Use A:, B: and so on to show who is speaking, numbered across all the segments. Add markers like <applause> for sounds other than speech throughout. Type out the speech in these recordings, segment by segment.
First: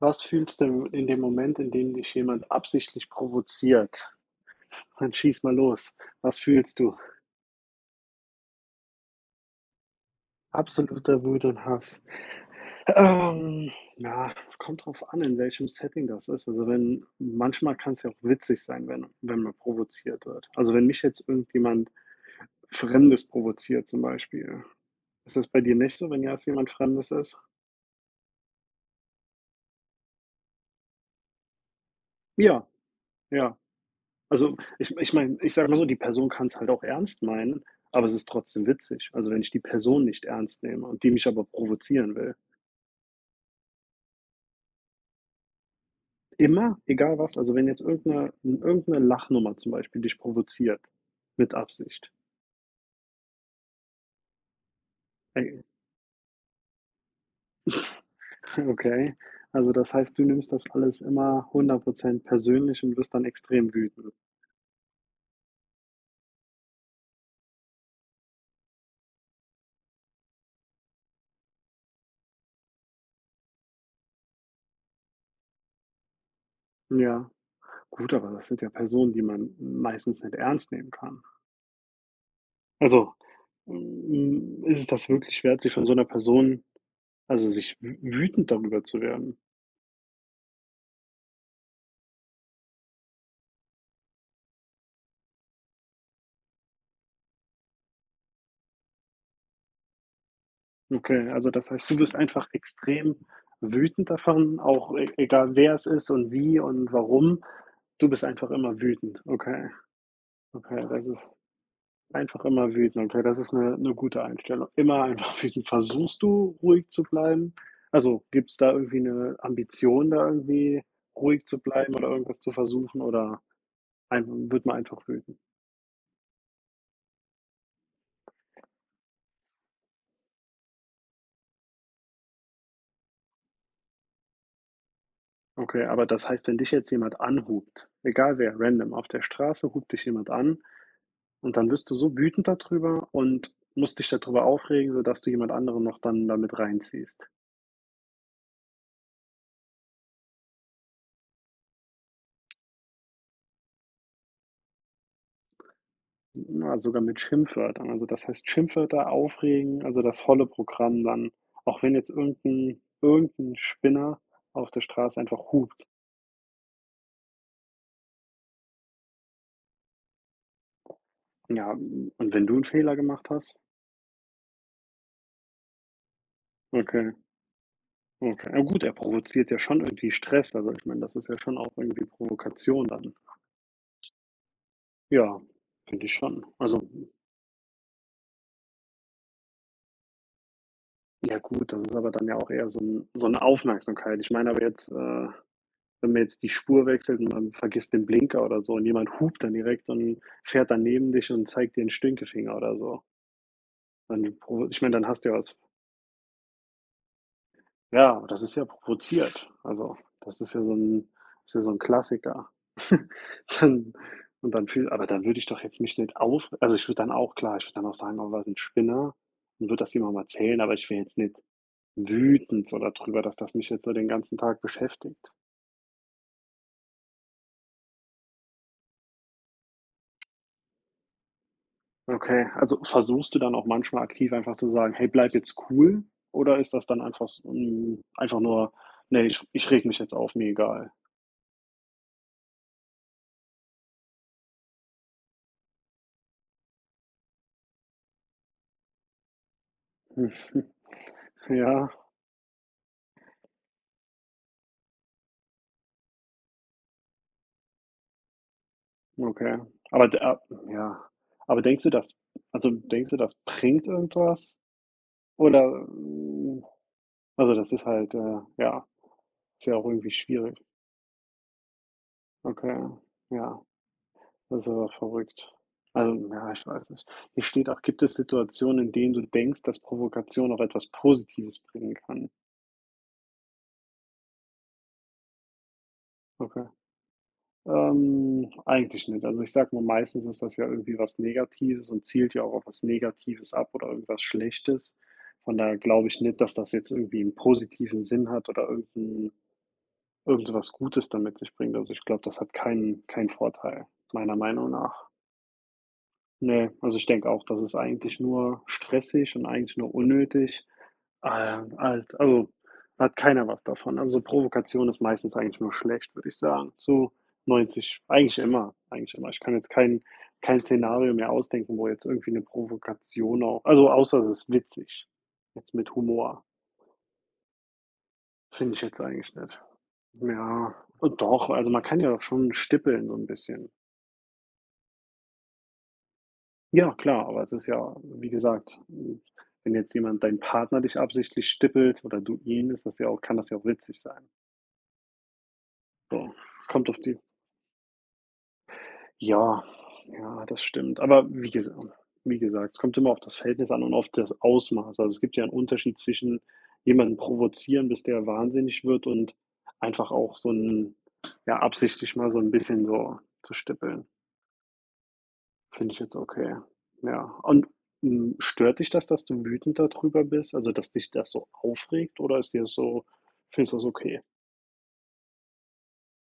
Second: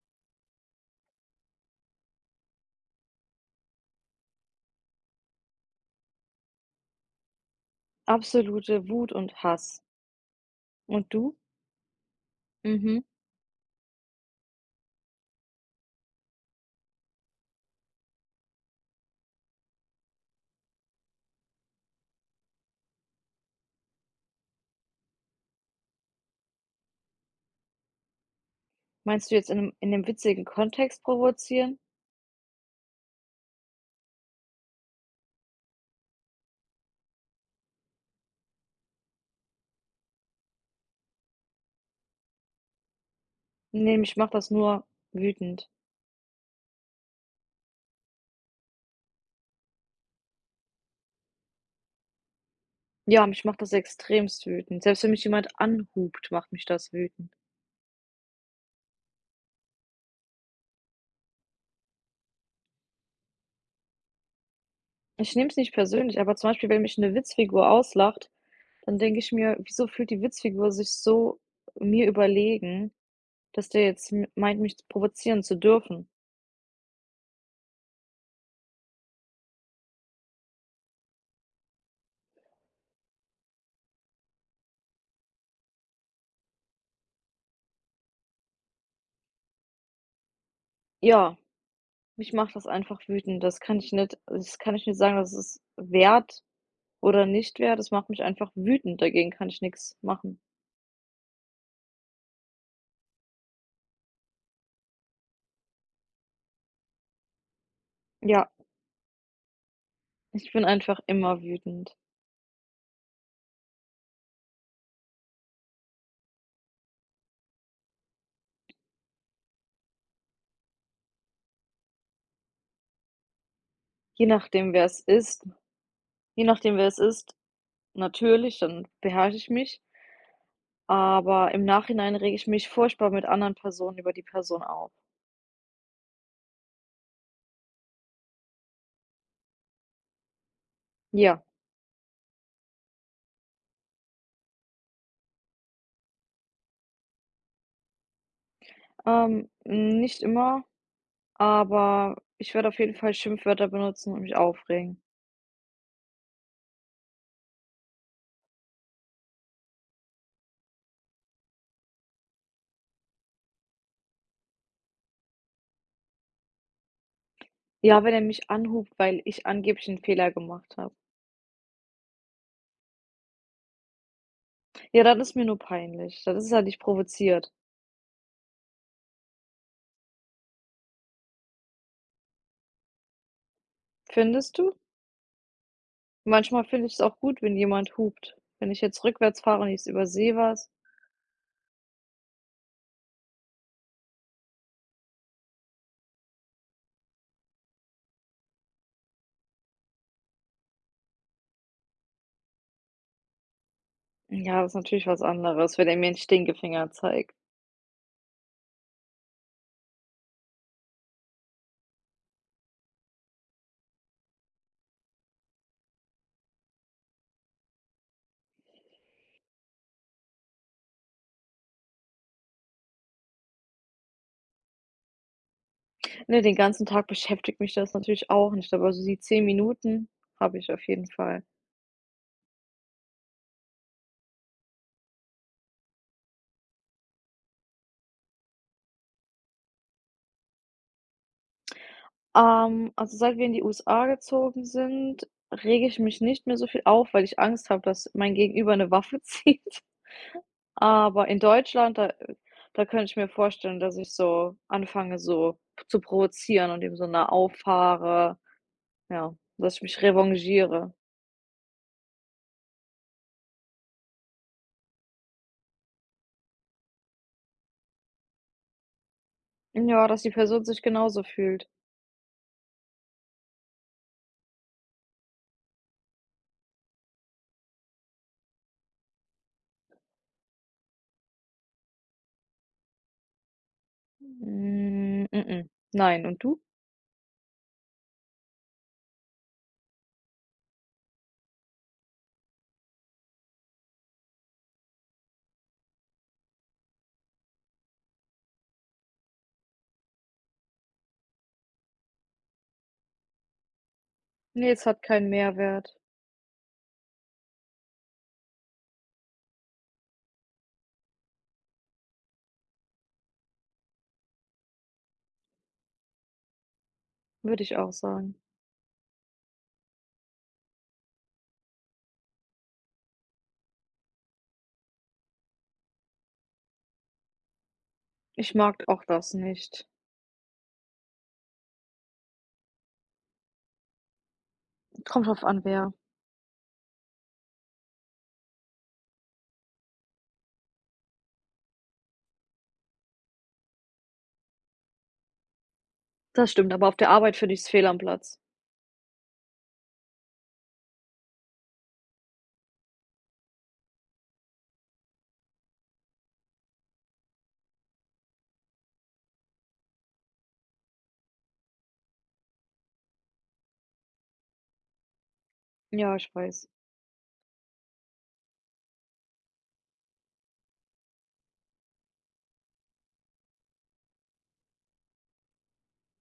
A: Was fühlst du in dem Moment, in dem dich jemand absichtlich provoziert? Dann schieß mal los. Was fühlst du?
B: Absolute Wut und Hass. Und
A: Absoluter
B: du?
A: Wut und Hass.
B: Mhm.
A: Ähm, ja, kommt drauf an, in welchem Setting das ist. Also wenn manchmal kann es ja auch witzig sein, wenn man provoziert wird. Also, wenn mich jetzt irgendjemand Fremdes provoziert zum Beispiel. Ist das bei dir nicht so, wenn ja es jemand Fremdes ist?
B: Meinst du jetzt in 'nem witzigen Kontext provozieren?
A: Ja, ja. Also, ich meine, ich sage mal so, die Person kann es halt auch ernst meinen, aber es ist trotzdem witzig. Also, wenn ich die Person nicht ernst nehme und die mich aber provozieren will.
B: Ne, mich macht das nur wütend.
A: Immer, egal was. Also, wenn jetzt irgendeine Lachnummer zum Beispiel dich provoziert, mit Absicht.
B: Ja, mich macht das extremst wütend. Selbst wenn mich jemand
A: Ey,
B: anhupt, macht mich das wütend.
A: <laughs> okay. Also, das heißt, du nimmst das alles immer 100 persönlich und wirst dann extrem wütend.
B: Ich nehme es nicht persönlich, aber zum Beispiel, wenn mich eine Witzfigur auslacht, dann denke ich mir: „Wieso fühlt die Witzfigur sich so mir überlegen, dass der jetzt m meint, mich provozieren zu dürfen?"
A: Ja. Gut, aber das sind ja Personen, die man meistens nicht ernst nehmen kann. Also, ist es das wirklich wert, sich von so einer Person, also, sich wü wütend darüber zu werden.
B: Ja, mich macht das einfach wütend. Das kann ich nicht sagen, das ist wert oder nicht wäre, das macht mich einfach wütend. Dagegen kann ich nichts machen.
A: Okay, also das heißt, du wirst einfach extrem wütend davon, auch e egal wer es ist und wie und warum. Du bist
B: Ja,
A: einfach immer wütend. Okay,
B: ich bin
A: okay,
B: einfach
A: das ist
B: immer wütend.
A: einfach immer wütend. Okay, das ist eine gute Einstellung. Immer einfach <laughs> wütend. Versuchst du, ruhig zu bleiben? Also, gibt es da irgendwie eine Ambition, da irgendwie ruhig zu bleiben oder irgendwas zu versuchen oder
B: Je
A: ein wird
B: nachdem,
A: man
B: wer es
A: einfach wütend?
B: ist Je nachdem, wer es ist, natürlich, dann beherrsche ich mich, aber im Nachhinein rege ich mich furchtbar mit anderen Personen über die Person auf.
A: Okay, aber das heißt, wenn dich jetzt jemand anhupt, egal wer, random auf der Straße hupt dich jemand an
B: Ja,
A: und dann wirst du so wütend darüber und musst dich dadrüber aufregen, sodass du jemand anderen noch dann damit reinziehst.
B: nicht immer, aber ich werde auf jeden Fall Schimpfwörter benutzen und mich aufregen.
A: Na, sogar mit Schimpfwörtern. Also das heißt Schimpfwörter aufregen, also das volle Programm dann, auch wenn jetzt irgendein, Spinner auf der Straße einfach hupt.
B: Ja, wenn er mich anhupt, weil ich angeblich einen Fehler gemacht habe.
A: Ja, und wenn du einen Fehler gemacht hast?
B: Ja, dann ist mir nur peinlich. Dann ist er nicht
A: Okay,
B: provoziert.
A: okay. Na gut, er provoziert ja schon irgendwie Stress. Also ich meine, das ist ja schon auch irgendwie Provokation dann.
B: Findest du?
A: Ja, finde ich schon.
B: Manchmal finde
A: Also,
B: ich es auch gut, wenn jemand hupt. Wenn ich jetzt rückwärts fahre und ich übersehe was,
A: ja gut, das ist aber dann ja auch eher so 'n so 'ne Aufmerksamkeit. Ich meine aber jetzt, wenn man jetzt die Spur wechselt und man vergisst den Blinker oder so und jemand hupt dann direkt und fährt dann neben dich und zeigt dir 'n Stinkefinger oder so. Dann
B: ja,
A: provo
B: das ist
A: ich meine, dann
B: natürlich was
A: hast du ja was,
B: anderes, wenn er mir 'n Stinkefinger zeigt.
A: ja, das ist ja provoziert. Also, das ist ja so 'n ist ja so 'n Klassiker. <laughs> Dann und dann fühl aber dann würde ich doch jetzt mich nicht auf, also, ich würde dann auch klar, ich würde dann auch sagen: „Oh, was 'n Spinner“ und würde das jemandem erzählen, aber ich wäre jetzt nicht wütend so darüber, dass das mich jetzt so den ganzen Tag beschäftigt.
B: Ne, den ganzen Tag beschäftigt mich das natürlich auch nicht, aber so die 10 Minuten habe ich auf jeden Fall.
A: Okay, also versuchst du dann auch manchmal aktiv einfach zu sagen: „Hey, bleib jetzt cool“, oder ist das dann einfach s einfach nur: nee, ich rege mich jetzt auf, mir egal.“ <laughs>
B: Also, seit wir in die USA gezogen sind, rege ich mich nicht mehr so viel auf, weil ich Angst habe, dass mein Gegenüber eine Waffe <laughs> zieht.
A: Hm,
B: Aber in
A: ja,
B: Deutschland, da könnte ich mir vorstellen, dass ich so anfange, so zu provozieren und ihm so nah auffahre. Ja,
A: okay.
B: dass ich mich
A: Aber d a
B: revanchiere.
A: ja. Aber denkst du, das, also, denkst du, das bringt irgendwas? Oder, also, das ist halt, ja, ist ja auch
B: Ja,
A: irgendwie
B: dass die
A: schwierig.
B: Person sich genauso fühlt.
A: Okay, ja. Das ist aber verrückt. Also, ja, ich weiß nicht. Hier steht auch: „Gibt es Situationen, in denen du denkst, dass Provokation auch etwas Positives bringen kann?“
B: Hm, mm-mm. Nein, und du?
A: Okay. Eigentlich nicht. Also, ich sage mal, meistens ist das ja irgendwie was Negatives und zielt ja auch auf was Negatives ab oder irgendwas Schlechtes. Von daher glaube ich nicht, dass das jetzt irgendwie einen positiven Sinn hat oder irgend so was Gutes damit sich bringt. Also, ich glaube, das hat keinen Vorteil, meiner Meinung
B: Ne, es hat
A: nach.
B: keinen Mehrwert,
A: Ne, also, ich denke auch, das ist eigentlich nur stressig und eigentlich nur unnötig. Ah, ja, alt also, da hat keiner was davon. Also, so Provokation ist meistens eigentlich nur schlecht, würde ich sagen, zu
B: würde ich auch
A: 90
B: sagen.
A: eigentlich immer. Ich kann jetzt kein Szenario mehr ausdenken, wo jetzt irgendwie eine Provokation auch, also, außer es ist witzig. Jetzt mit Humor,
B: Ich
A: finde ich
B: mag
A: jetzt
B: auch
A: eigentlich
B: das
A: nicht.
B: nicht.
A: Ja, und doch, also, man kann ja schon stippeln so ein bisschen.
B: Kommt drauf an, wer.
A: Ja, klar, aber es ist ja, wie gesagt, wenn jetzt jemand dein Partner dich absichtlich stippelt oder du ihn, ist das ja auch kann das ja auch witzig sein. So,
B: Das
A: es
B: stimmt, aber
A: kommt
B: auf
A: auf
B: der
A: die,
B: Arbeit finde ich es fehl am Platz.
A: ja, ja, das stimmt. Aber wie gesagt, es kommt immer auf das Verhältnis an und auf das Ausmaß. Also, es gibt ja einen Unterschied zwischen jemanden provozieren, bis der wahnsinnig wird und einfach auch so ein, ja, absichtlich mal so ein bisschen so zu stippeln. Finde ich
B: Ja,
A: jetzt
B: ich
A: okay.
B: weiß.
A: Ja. Und, stört dich das, dass du wütend darüber bist? Also, dass dich das so aufregt oder ist dir das so, findest du das okay?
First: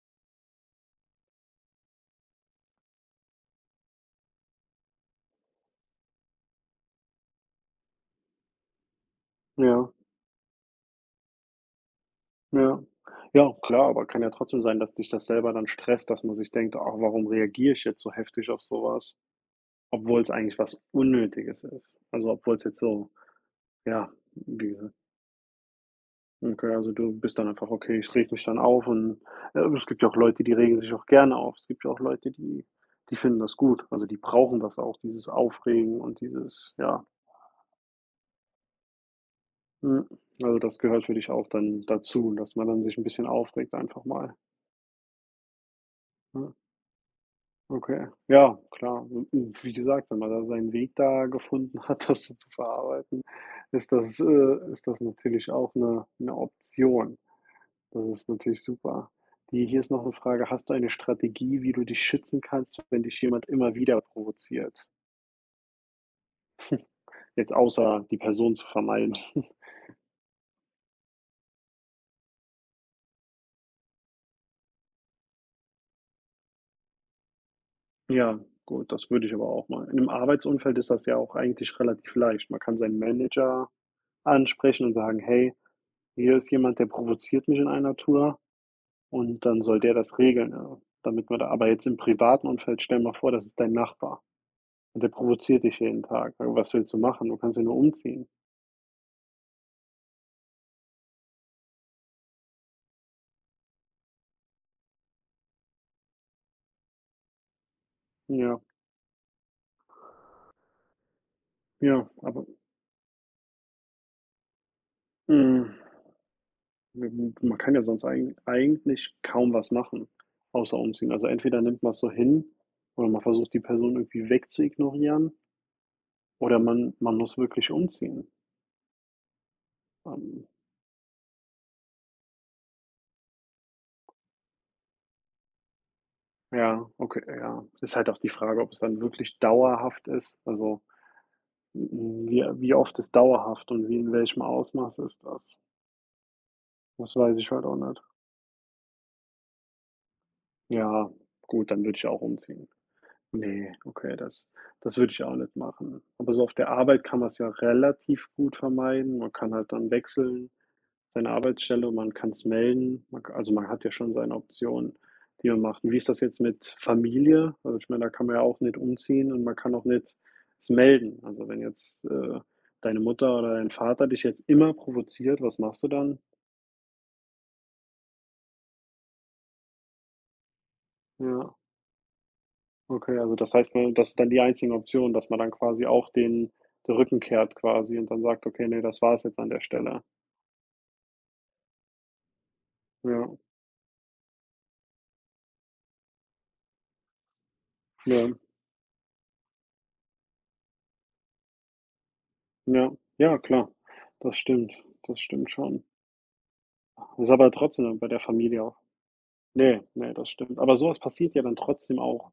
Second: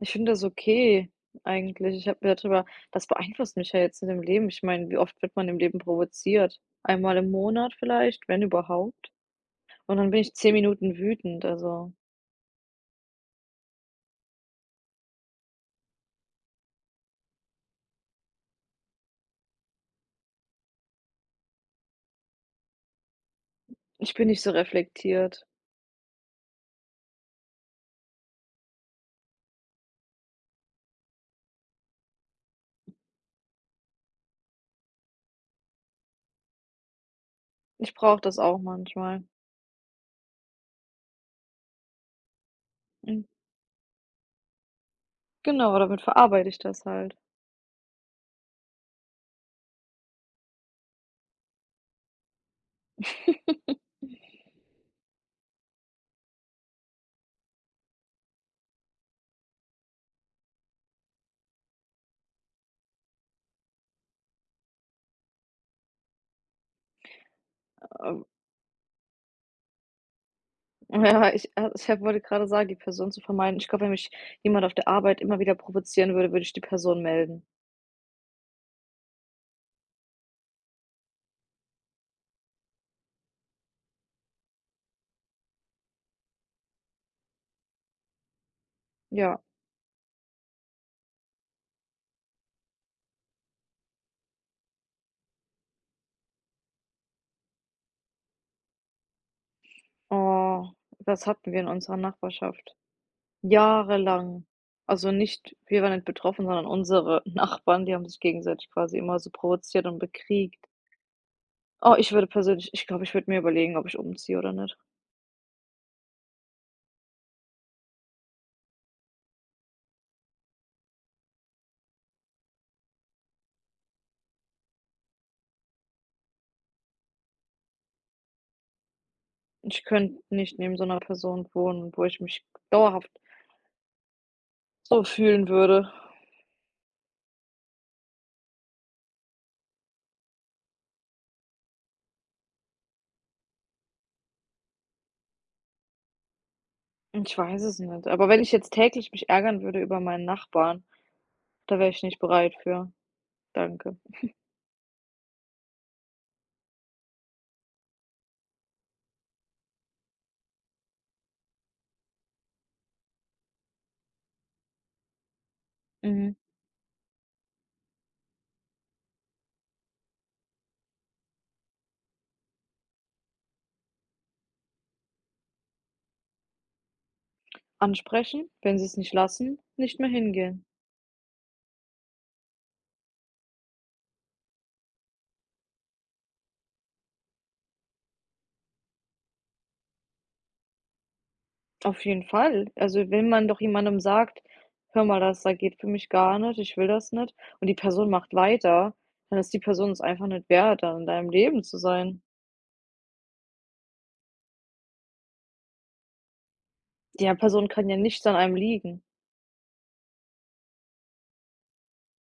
B: Ich finde das okay eigentlich. Ich habe mir darüber das beeinflusst mich ja jetzt in dem Leben. Ich meine, wie oft wird man im Leben provoziert? Einmal im Monat vielleicht, wenn überhaupt.
A: Ja.
B: Und dann bin ich 10 Minuten wütend, also
A: Ja. Ja, klar, aber kann ja trotzdem sein, dass dich das selber dann stresst, dass man sich denkt: „Ach, warum reagiere ich jetzt so heftig auf sowas, obwohl es eigentlich was Unnötiges ist. Also, obwohl es jetzt so, ja,
B: ich bin nicht so
A: wie gesagt,
B: reflektiert.
A: okay, also du bist dann einfach: „Okay, ich reg mich dann auf“ und, es gibt ja auch Leute, die regen sich auch gerne auf. Es gibt ja auch Leute, die finden das gut. Also, die brauchen das auch, dieses Aufregen und dieses, ja,
B: Ich brauche das auch manchmal.
A: mhm. Also, das gehört für dich auch dann dazu, dass man dann sich ein
B: Mhm,
A: bisschen aufregt einfach mal,
B: genau, damit verarbeite
A: ja.
B: ich das halt.
A: Okay, ja, klar. Und wie gesagt, wenn man da seinen Weg da gefunden hat, <laughs> das so zu verarbeiten, ist das natürlich auch eine Option. Das ist natürlich super. Die hier ist noch eine Frage: Hast du eine Strategie, wie du dich schützen kannst, wenn dich jemand immer wieder provoziert? Jetzt außer die
B: Ähm,
A: Person zu vermeiden. <laughs>
B: <laughs> ja, ich ich habe wollte gerade sagen, die Person zu vermeiden. Ich glaube, wenn mich jemand auf der Arbeit immer wieder provozieren würde, würde ich die Person melden.
A: Ja, gut, das würde ich aber auch mal in 'nem Arbeitsumfeld ist das ja auch eigentlich relativ leicht. Man kann seinen Manager ansprechen und sagen: „Hey, hier ist jemand, der provoziert mich in einer Tour.“
B: Ja.
A: Und dann soll der das regeln, ja, damit man da aber jetzt im privaten Umfeld, stell mal vor, das ist dein Nachbar und der provoziert dich jeden Tag. Ja, was willst du machen? Du kannst ja nur umziehen.
B: Oh, das hatten wir in unserer Nachbarschaft. Jahrelang. Also nicht, wir waren nicht betroffen, sondern unsere <laughs> Nachbarn, die haben sich
A: Ja,
B: gegenseitig quasi immer so provoziert und bekriegt. Oh,
A: ja,
B: ich würde
A: aber,
B: persönlich, ich glaube, ich würde mir überlegen, ob ich umziehe oder nicht.
A: hm, man kann ja sonst eigentlich kaum was machen, außer umziehen. Also, entweder nimmt man's so hin oder man versucht, die Person irgendwie wegzuignorieren oder man muss wirklich umziehen.
B: Ich könnte
A: Ähm,
B: nicht neben so einer Person wohnen, wo ich mich dauerhaft so fühlen würde.
A: ja, okay, ja. Ist halt auch die Frage, ob es dann wirklich dauerhaft ist. Also, wie oft ist dauerhaft und wie in welchem Ausmaß ist das? Das
B: Ich
A: weiß ich
B: weiß
A: halt auch
B: es
A: nicht.
B: nicht. Aber wenn ich jetzt täglich mich ärgern würde über meinen Nachbarn,
A: Ja, gut,
B: da
A: dann
B: wäre
A: würde
B: ich
A: ich
B: nicht
A: auch
B: bereit
A: umziehen.
B: für.
A: Ne,
B: Danke.
A: okay, das würde ich auch nicht machen. Aber so auf der Arbeit kann man's ja relativ gut vermeiden. Man kann halt dann wechseln, seine Arbeitsstelle, man kann es melden. Man, also, man hat ja schon seine Optionen, die man macht. Und wie ist das
B: Mhm.
A: jetzt mit Familie? Also, ich meine, da kann man ja auch nicht umziehen und man kann auch nicht es melden. Also, wenn jetzt, deine Mutter oder dein Vater dich jetzt immer provoziert, was machst du dann?
B: Ansprechen, wenn sie es nicht lassen, nicht mehr hingehen.
A: Ja, okay, also das heißt, man, das ist dann die einzigen Optionen, dass man dann quasi auch den Rücken kehrt quasi und dann sagt: „Okay, ne, das war es jetzt an der Stelle.“
B: Auf jeden Fall. Also, wenn
A: Ja,
B: man doch jemandem sagt: „Hör mal, das da geht für mich gar nicht, ich will das nicht", und die Person
A: ja,
B: macht weiter, dann ist die Person es einfach nicht wert, dann in deinem Leben zu sein.
A: ja, ja, klar. Das stimmt, das stimmt schon. Das
B: Die
A: ist aber
B: Person kann ja
A: trotzdem bei der
B: nichts an einem
A: Familie auch.
B: liegen.
A: Ne, ne, das stimmt. Aber sowas passiert ja dann trotzdem auch.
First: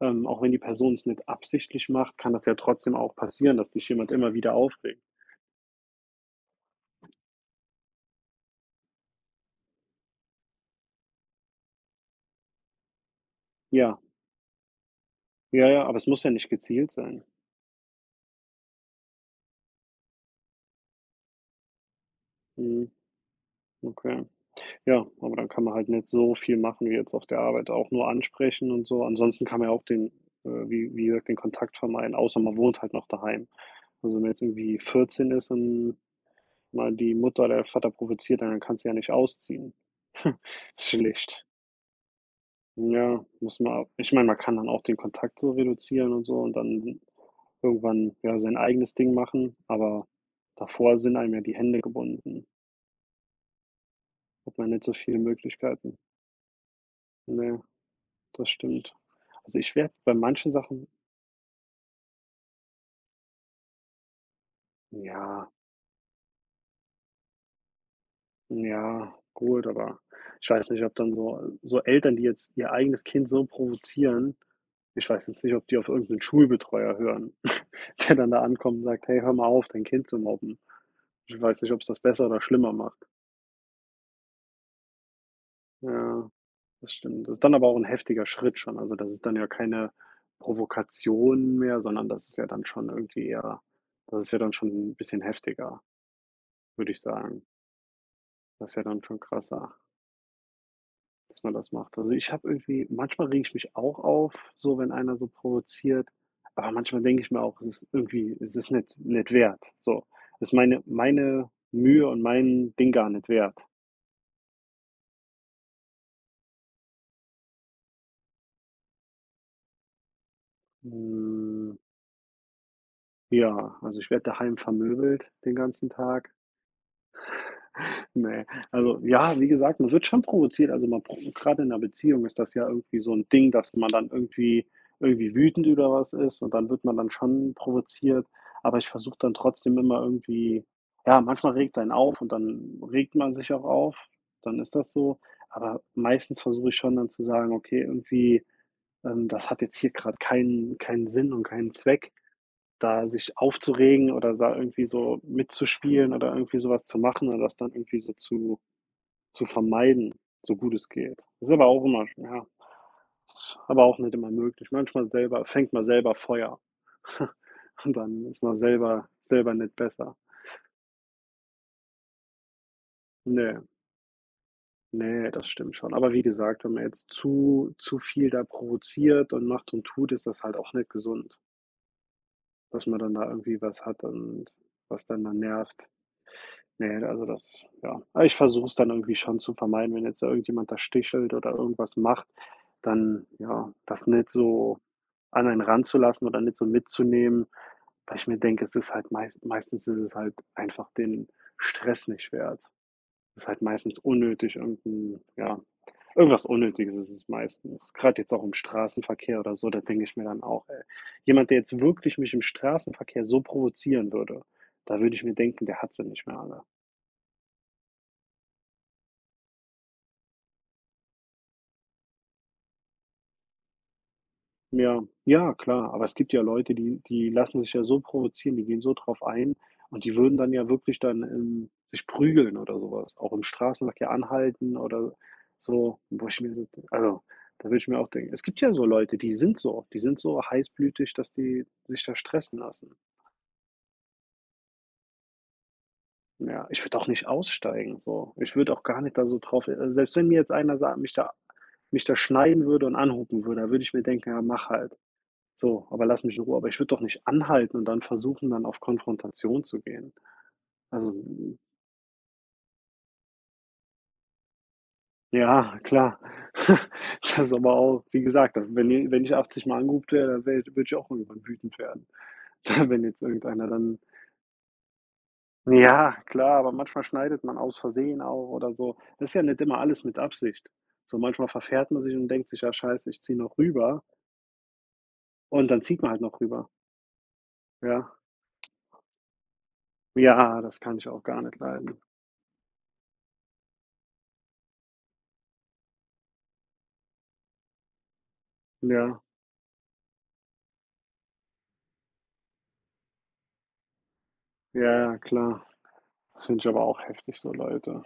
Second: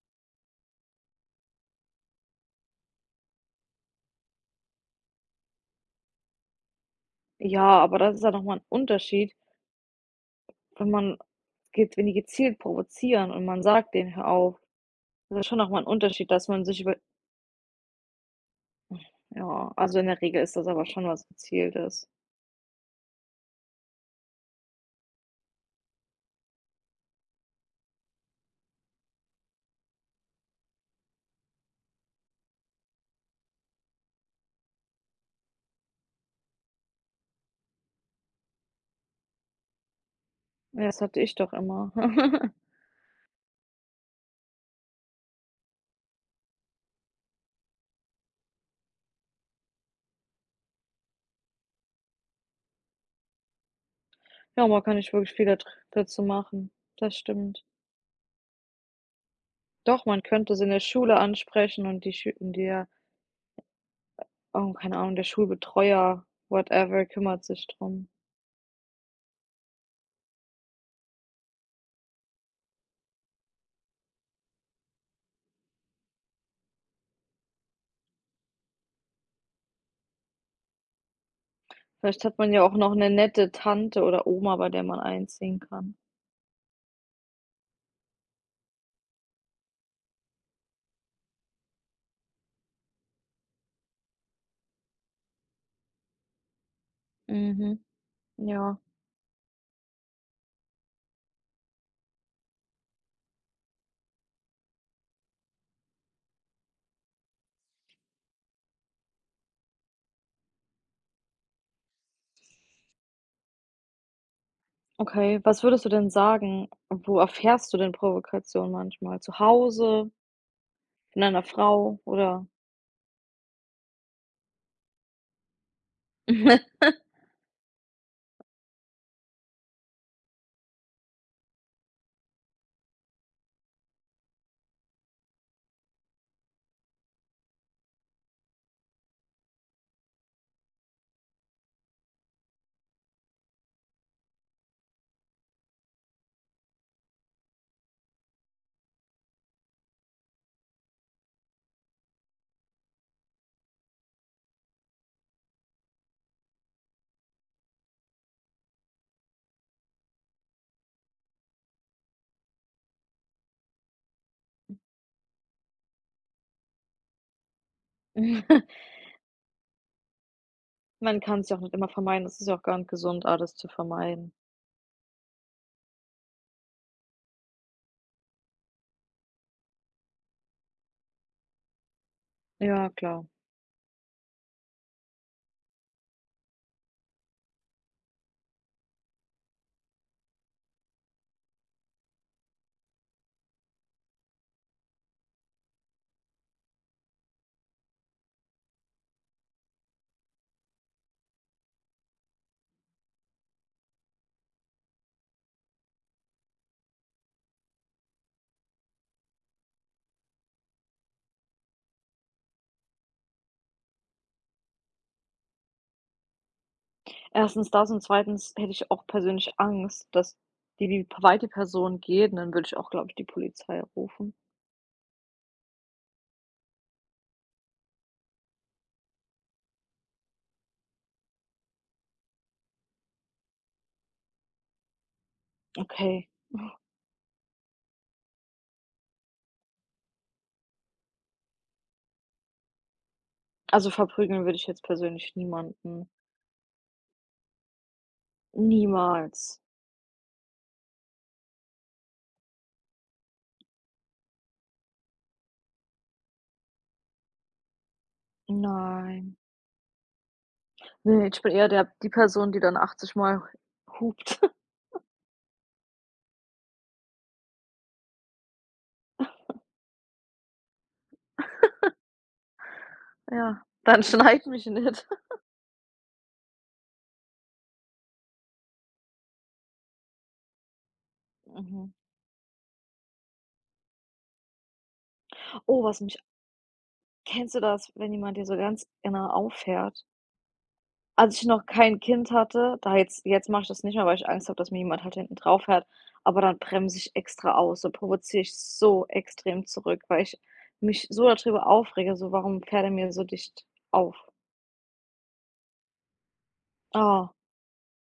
A: Auch wenn die Person es nicht absichtlich macht, kann das ja trotzdem auch passieren, dass dich jemand immer wieder aufregt.
B: Ja, aber das ist ja noch mal 'n Unterschied, wenn man geht, wenn die gezielt provozieren und man sagt
A: Ja,
B: denen: „Hör auf." Das ist schon
A: ja,
B: noch mal
A: ja,
B: 'n
A: aber es muss
B: Unterschied,
A: ja
B: dass
A: nicht
B: man sich
A: gezielt
B: über.
A: sein.
B: Ja, also, in der Regel ist das aber schon was Gezieltes.
A: Mhm, okay. Ja, aber dann kann man halt nicht so viel machen wie jetzt auf der Arbeit, auch nur ansprechen und so. Ansonsten kann man ja auch den, wie gesagt, den Kontakt vermeiden, außer man wohnt halt noch daheim. Also, wenn man jetzt irgendwie 14 ist und mal die Mutter oder der Vater provoziert, dann kannst du ja nicht ausziehen. <laughs>
B: Ja, das hatte ich
A: Schlecht.
B: doch immer. <laughs>
A: Ja, muss man auch, ich meine, man kann dann auch den Kontakt so reduzieren und so und dann irgendwann, ja, sein eigenes Ding machen, aber davor sind einem ja die Hände gebunden. Hat
B: Ja,
A: man
B: man
A: nicht so
B: kann nicht
A: viele
B: wirklich viel da
A: Möglichkeiten.
B: dazu machen. Das
A: Ne,
B: stimmt.
A: das stimmt. Also, ich werde
B: Doch,
A: bei
B: man
A: manchen
B: könnte es in der
A: Sachen,
B: Schule ansprechen, und die Schü und der oh, keine Ahnung, der
A: ja.
B: Schulbetreuer, whatever, kümmert sich drum.
A: Ja, gut, aber ich weiß nicht, ob dann so Eltern, die jetzt ihr eigenes Kind so provozieren, ich weiß jetzt nicht, ob die auf irgendeinen Schulbetreuer hören, <laughs> der dann da ankommt und sagt: „Hey, hör mal auf, dein Kind zu mobben.“ Ich weiß nicht, ob es das
B: Vielleicht
A: besser
B: hat
A: oder
B: man ja auch
A: schlimmer
B: noch
A: macht.
B: eine nette Tante oder Oma, bei der man einziehen kann.
A: Ja, das stimmt. Das ist dann aber auch ein heftiger Schritt schon. Also, das ist dann ja keine Provokation mehr, sondern das ist ja dann schon irgendwie eher das ist ja dann schon ein bisschen heftiger, würde ich sagen.
B: Mhm,
A: Das ist
B: ja.
A: ja dann schon krasser. Dass man das macht. Also, ich habe irgendwie manchmal reg ich mich auch auf, so wenn einer so provoziert, aber manchmal denke ich mir auch, es ist irgendwie es ist nicht wert, so. Es ist meine Mühe und mein Ding gar nicht wert.
B: Okay, was würdest du denn sagen, wo erfährst du denn Provokation manchmal? Zu Hause, von einer
A: Hm,
B: Frau oder?
A: ja, also ich werde daheim vermöbelt den ganzen Tag.
B: <laughs>
A: Ne, also ja, wie gesagt, man wird schon provoziert. Also, man pro grade in 'ner Beziehung ist das ja irgendwie so ein Ding, dass man dann irgendwie wütend über was ist und dann wird man dann schon provoziert. Aber ich versuche dann trotzdem immer irgendwie ja, manchmal regt's einen auf und dann regt man sich auch auf, dann ist das so. Aber meistens versuche ich schon dann zu sagen: „Okay, irgendwie, das hat jetzt hier gerade keinen Sinn und keinen Zweck, da sich aufzuregen oder da irgendwie so mitzuspielen oder irgendwie sowas zu machen oder das dann irgendwie so zu vermeiden, so gut es geht. Das ist aber auch immer ja, ist aber auch nicht immer möglich. Manchmal selber fängt man selber Feuer <laughs> und dann ist man selber nicht besser.
B: Man kann es ja auch nicht immer vermeiden. Es ist ja auch gar nicht gesund, alles
A: Ne,
B: zu vermeiden.
A: ne, das stimmt schon. Aber wie gesagt, wenn man jetzt zu viel da provoziert und macht und tut, ist das halt auch nicht gesund, dass
B: Ja,
A: man dann
B: klar.
A: da irgendwie was hat und was dann da nervt. Ne, also das ja. Aber ich versuche es dann irgendwie schon zu vermeiden, wenn jetzt da irgendjemand da stichelt oder irgendwas macht, dann, ja, das nicht so an einen ranzulassen oder nicht so mitzunehmen, weil ich mir denke, es ist halt meistens ist es halt einfach den Stress nicht wert. Es ist halt meistens unnötig irgend ja, irgendwas Unnötiges ist es meistens. Gerade jetzt auch im Straßenverkehr oder so, da denke ich mir dann auch: „Ey, jemand, der jetzt wirklich mich im Straßenverkehr so provozieren würde, da würde ich mir denken, der hat sie nicht mehr alle.“
B: Erstens das, und zweitens hätte ich auch persönlich Angst, dass die weite Person geht, und dann würde ich auch, glaube ich, die Polizei rufen.
A: Ja, ja, klar, aber es gibt ja Leute, die lassen sich ja so provozieren, die gehen so drauf ein und die würden dann ja wirklich dann, sich prügeln oder sowas, auch im Straßenverkehr anhalten oder so, wo
B: Okay.
A: ich mir so also, da würde ich mir auch denken es gibt ja so Leute, die sind so heißblütig, dass die sich da stressen lassen.
B: Also, verprügeln würde ich jetzt persönlich niemanden.
A: Ja, ich würde auch nicht aussteigen so. Ich würde auch gar nicht da so
B: Niemals.
A: drauf selbst wenn mir jetzt einer sa mich da schneiden würde und anhupen würde, da würde ich mir denken: „Ja, mach halt.“ So, aber lass mich in Ruhe. Aber ich würde doch nicht anhalten und dann versuchen, dann auf
B: Nein.
A: Konfrontation zu gehen. Also,
B: Ne, ich bin eher der die Person, die dann 80 Mal hupt. <laughs>
A: ja, klar. <laughs> Das ist aber auch wie gesagt, das wenn ich 80 Mal angehupt werde, dann wär würde ich auch irgendwann wütend werden, <laughs> wenn jetzt
B: Ja,
A: irgendeiner dann
B: dann schneid mich nicht. <laughs>
A: ja, klar, aber manchmal schneidet man aus Versehen auch oder so. Das ist ja nicht immer alles mit Absicht. So, manchmal
B: Mhm.
A: verfährt man sich und denkt sich: „Ja, scheiße, ich ziehe noch rüber“ und
B: Oh,
A: dann
B: was
A: zieht man
B: mich
A: halt noch rüber,
B: kennst du das,
A: ja?
B: wenn jemand dir so ganz genau auffährt?
A: Ja, das kann ich auch
B: Als
A: gar
B: ich
A: nicht
B: noch
A: leiden.
B: kein Kind hatte, da jetzt mache ich das nicht mehr, weil ich Angst habe, dass mir jemand halt hinten drauf fährt, aber dann bremse ich extra aus, dann provoziere ich so
A: Ja,
B: extrem zurück, weil ich mich so darüber aufrege, so: „Warum fährt er mir so dicht auf?"
A: ja, ja, klar. Das finde ich aber auch
B: Ah.
A: heftig, so Leute.